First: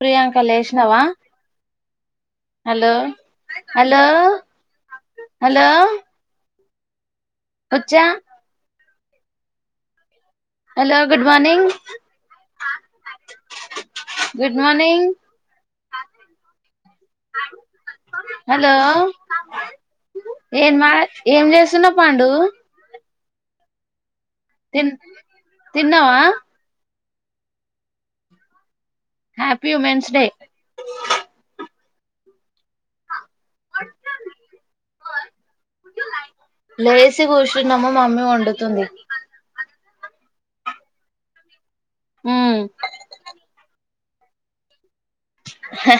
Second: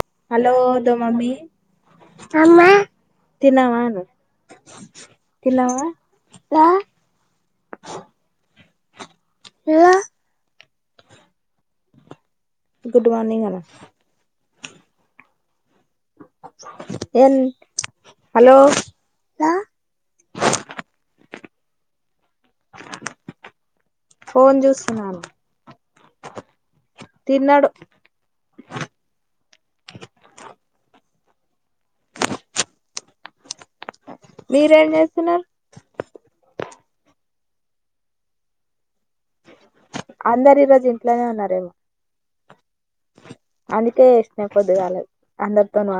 Priyanka hello దో లేష్నవా mummy hello తిన్నావా ను హలో హలో రా వచ్చ ఏదా hello good morning good morning అనా గుడ్ మార్నింగ్ ఎన్ హలో ఏం మా ఏం చేస్సున్నవ్ పండు ఫోన్ చూస్సున్నాను ఉన్నవా తిన్నాడు హ్యాపీ ఉమెన్స్ డే మీరేం చేస్తున్నారు కూషున్న మా మమ్మీ వండుతుంది అందరూ ఈరోజు ఇంట్లోనే ఉన్నారేమో హ్మ్ అందుకే ఎసినే పొద్దుగాలె అందరితోను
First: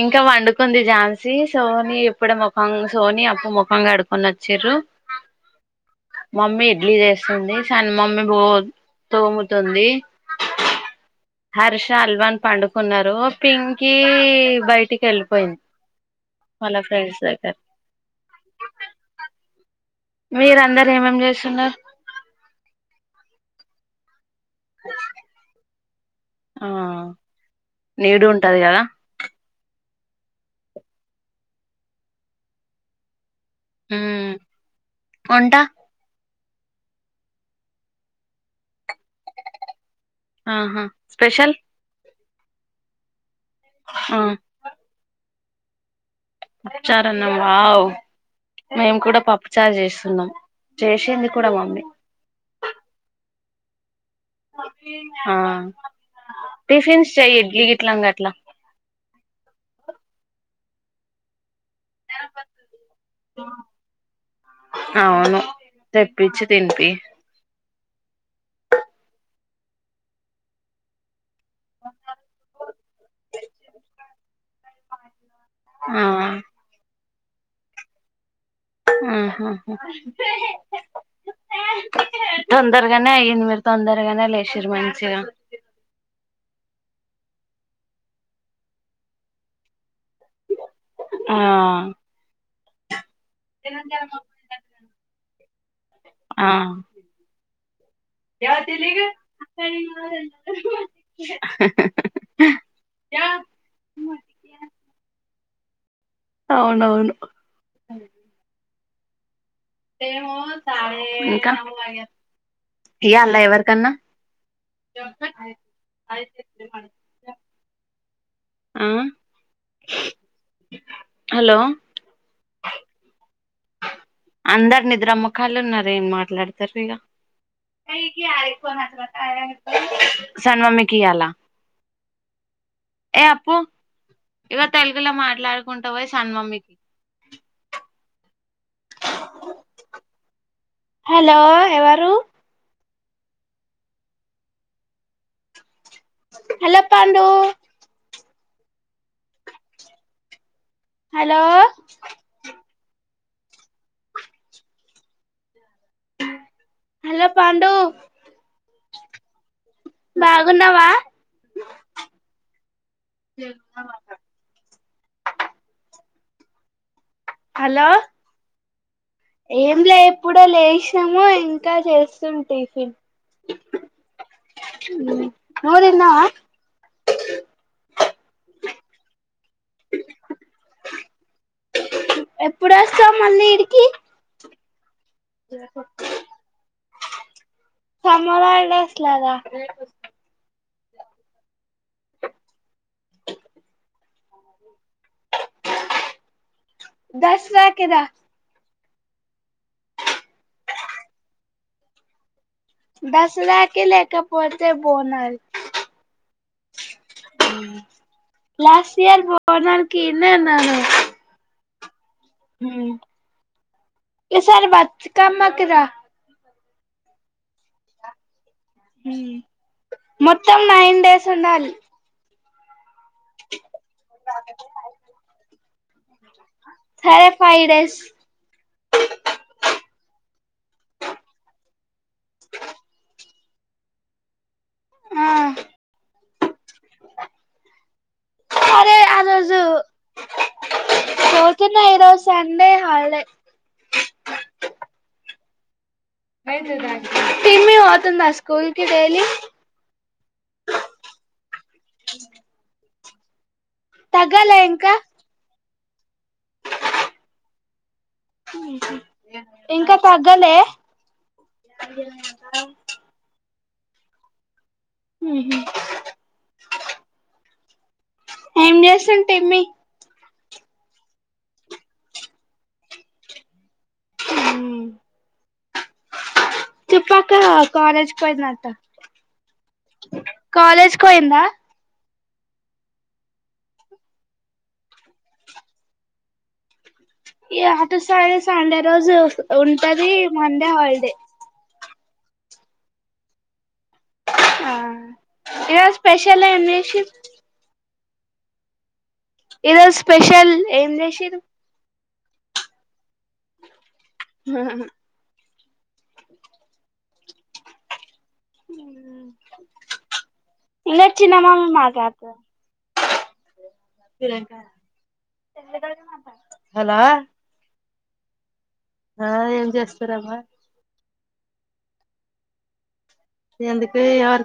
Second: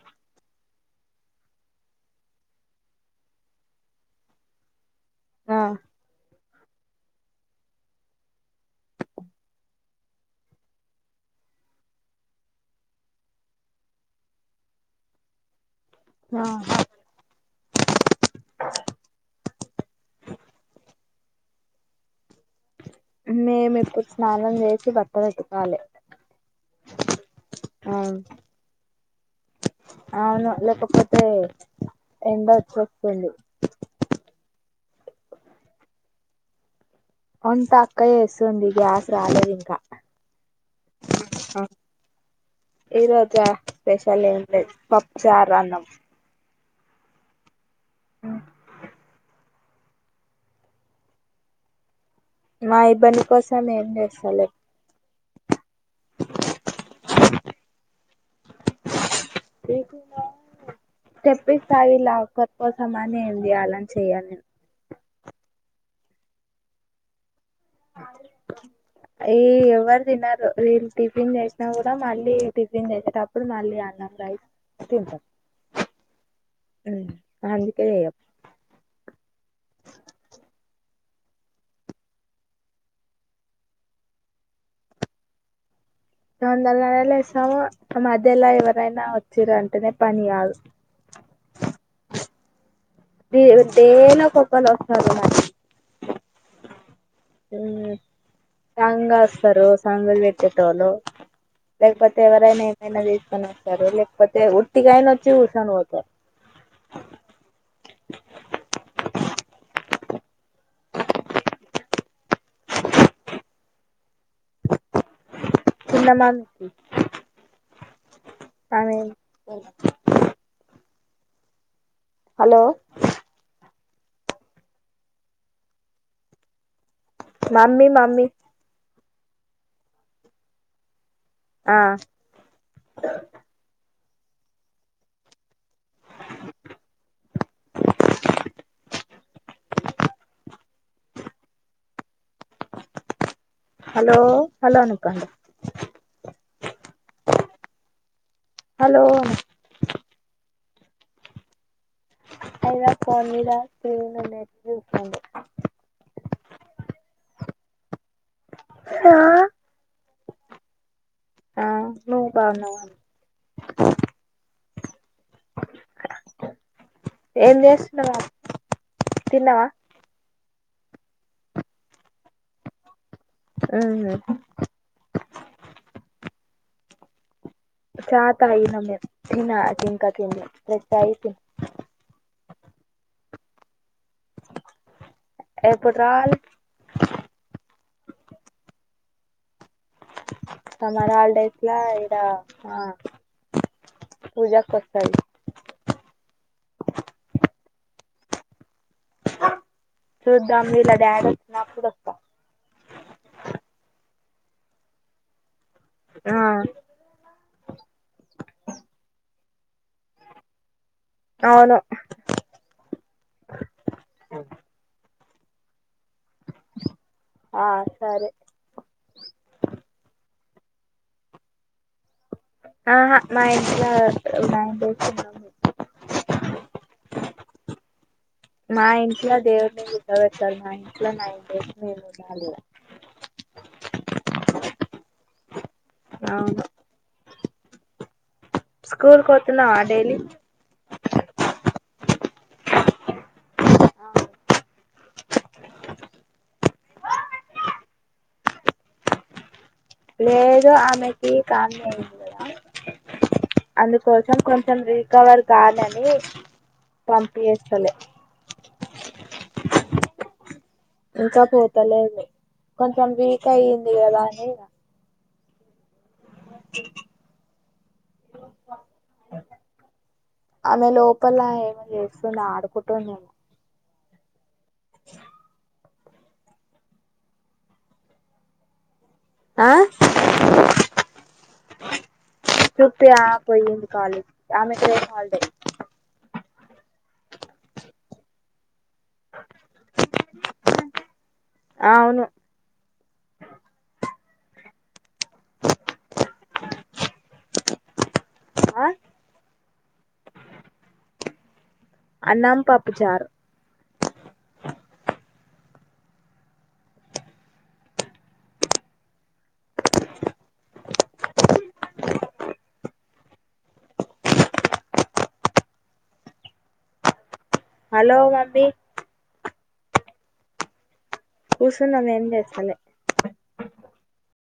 ఇంకా వండుకుంది ఝాన్సీ, సోనీ ఎప్పుడో ముఖం సోని అప్పు ముఖంగడుకొని వచ్చిర్రు. ఆ మమ్మీ ఇడ్లీ చేస్తుంది సన్న మమ్మీ బో తోముతుంది. హర్ష అల్వాన్ పండుకున్నారు పింకీ బయటికి వెళ్ళిపోయింది వాళ్ళ ఫ్రెండ్స్ దగ్గరకి మీరు అందరు ఏమేం చేస్సున్నారు మేం ఇప్ స్నానం జేసి బట్టలు ఉతకాలి ఆ ఆ నీడు ఉంటది కదా అవును లేకపోతే ఎండ ఎక్కువస్తుంది హ్మ్ వంటా వొంట అక్క చేస్సదండి గ్యాస్ రాలేదు ఇంకా ఆహా స్పెషల్ ఈరో జ ఆ స్పెషల్ ఏంలేదు పప్ప్ చారు అన్నం పప్చారు అన్నం వావ్ మేము కూడా పప్ప్ ఇ చార్ చేస్తున్నాం చేసింది కూడా మమ్మీ మా ఇబ్బంది కోసం ఏం లేదు సలేక్ ఆ టిఫిన్స్ చెయ్ ఇడ్లీ ఇట్లాంగా అట్లా టిఫ్ [unintelligible] ఒకరి కోసం మళ్ళీ ఏంది చేయాలని చేయలనేన్ అవును తెప్పించి తినిపి యే ఎవ్వరు తినరు నేం టిఫిన్ చేస్ సిన కూడా మళ్ళీ టిఫిన్ చేసేటప్పుడు మళ్ళీ అన్నం రైస్ తింటా ఆ ఆ మ్మ్ అందుకే యప్ ఆహ హ్ తొందరగానే అయ్యింది మీరు తొందరగానే లేచిరు మంచిగా తొందరగానే లేచినాము ఇక మధ్యలో ఎవరైనా వచ్చిరంటేనేత్ పనిగాదు ఆ ది దేనో కొక్కల వచ్చానే ఉన్నారు ఆ ఉమ్ సాంగా వస్తారు సాంగలు పెట్టేటోళ్ళు లేకపోతే, ఎవరైనా ఏమైనా తీసుకొని వస్తారు. లేకపోతే ఉట్తికైనా వచ్చి చూ స్తాండు ఒకే అవునవును ఇంకా ఇయాల్లన ఎవరకన్నా చిన్న ఆయితే [inaudible] కామి హలో హలో అందరు నిద్ర ముఖాలు ఉన్నారు ఏం మాట్లాడతారు ఇక మమ్మీ మమ్మీ [unintelligible] సన్మమికి ఇయాలా ఆ ఇక తెలుగులో మాట్లాడుకుంటావ సన్మమ్మికి హలో ఎవరు హలో హలో అను అక్క హలో పండు హలో హలో అఐవా ఫోర్మలో స్్రీన్ ఉన్నేటి జూవంది హలో పండు ఆ బాగున్నావా ఆ ను బన్నావా అను ఏం హలో చేస్తున్నావా తిన్నావా ఏం లే ఎప్పుడ లే విషము ఇంకా చేస్తుం టిఫిన్ నువ్వు తిన్నావా ఆ నా చింకా ఏం లే రత్తయితే ఎప్పుడు వస్తావ్ మళ్ళీ ఇడికి ఎప్పుడూ రావాలే సమోళ అలాసలుద సమర్ హాలిడేస్ లా ఏద పూజ వస్త దసరాకి కదా సద్దా అంలీలా దయర నాప్పుడుస్తా బస్రాకి లేకపోతే బోనల్ ఆ లాస్ట్ ఇయర్ బ పోనాకి ఎన్నన్నాను అవును ఈ సారి బతుకమ్మ కి రా ఆ సరే మ్మ్ మొత్తం నైన్ డేస్ ఉండాలి ఆహా మాయ ఇలా నైన్ డేస్ గె బాగు సరే ఫైవ్ డేస్ మా ఇంట్లో దేవుని విగ్రహం పెట్టాలి మా ఇంట్లో నైన్ డేస్ ఉండాలి అవును అరే స్కూల్ కి అరోజు పోతున్నావా డైలీ తోట్లో న్నారో సండే హాలిడే టీమి పోతుందా స్కూల్ కి డైలీ లేదు అమెకి కామిన్లైనై అందుకోసం తగ్గలే కొంచెం ఇంకా రికవర్ కాలండి [unintelligible] ఏ పంపి చలే ఇంక తగ్గలే ఇంకా పోతలేదు కొంచెం వీ ఎక్కువయ్యిందిగానీ హుహు ఏం చేస్తుండి ఏమి ఆమె లోపల ఏంచేస్తుందాడుకుంటు నను చెప్పాక కాలేజ్ పోయిందంట ఆ కాలేజ్కోయిందా చుప్పే [unintelligible] ఆ పోయింది కాలేజ్ ఆమెక్ రేప్ హాల్డే ఏ అత సాల సండ ఈ రోజు ఉంటది మండే హాలిడే ఆ ఔను హా ఈరోజ్ స్పెషలేం జేసీ ఆ ఈరోజ్ స్పెషల్ ఏం జేశారు అన్నాం పప్పుచార్ హాహా ఇదో చిన్నమా మాటదు హ హలో మమ్మీ ఆ ఏం జేస్తరమ్మ కూసున్నం ఎంజేత్తలే అందుకే ఎవరికన్నా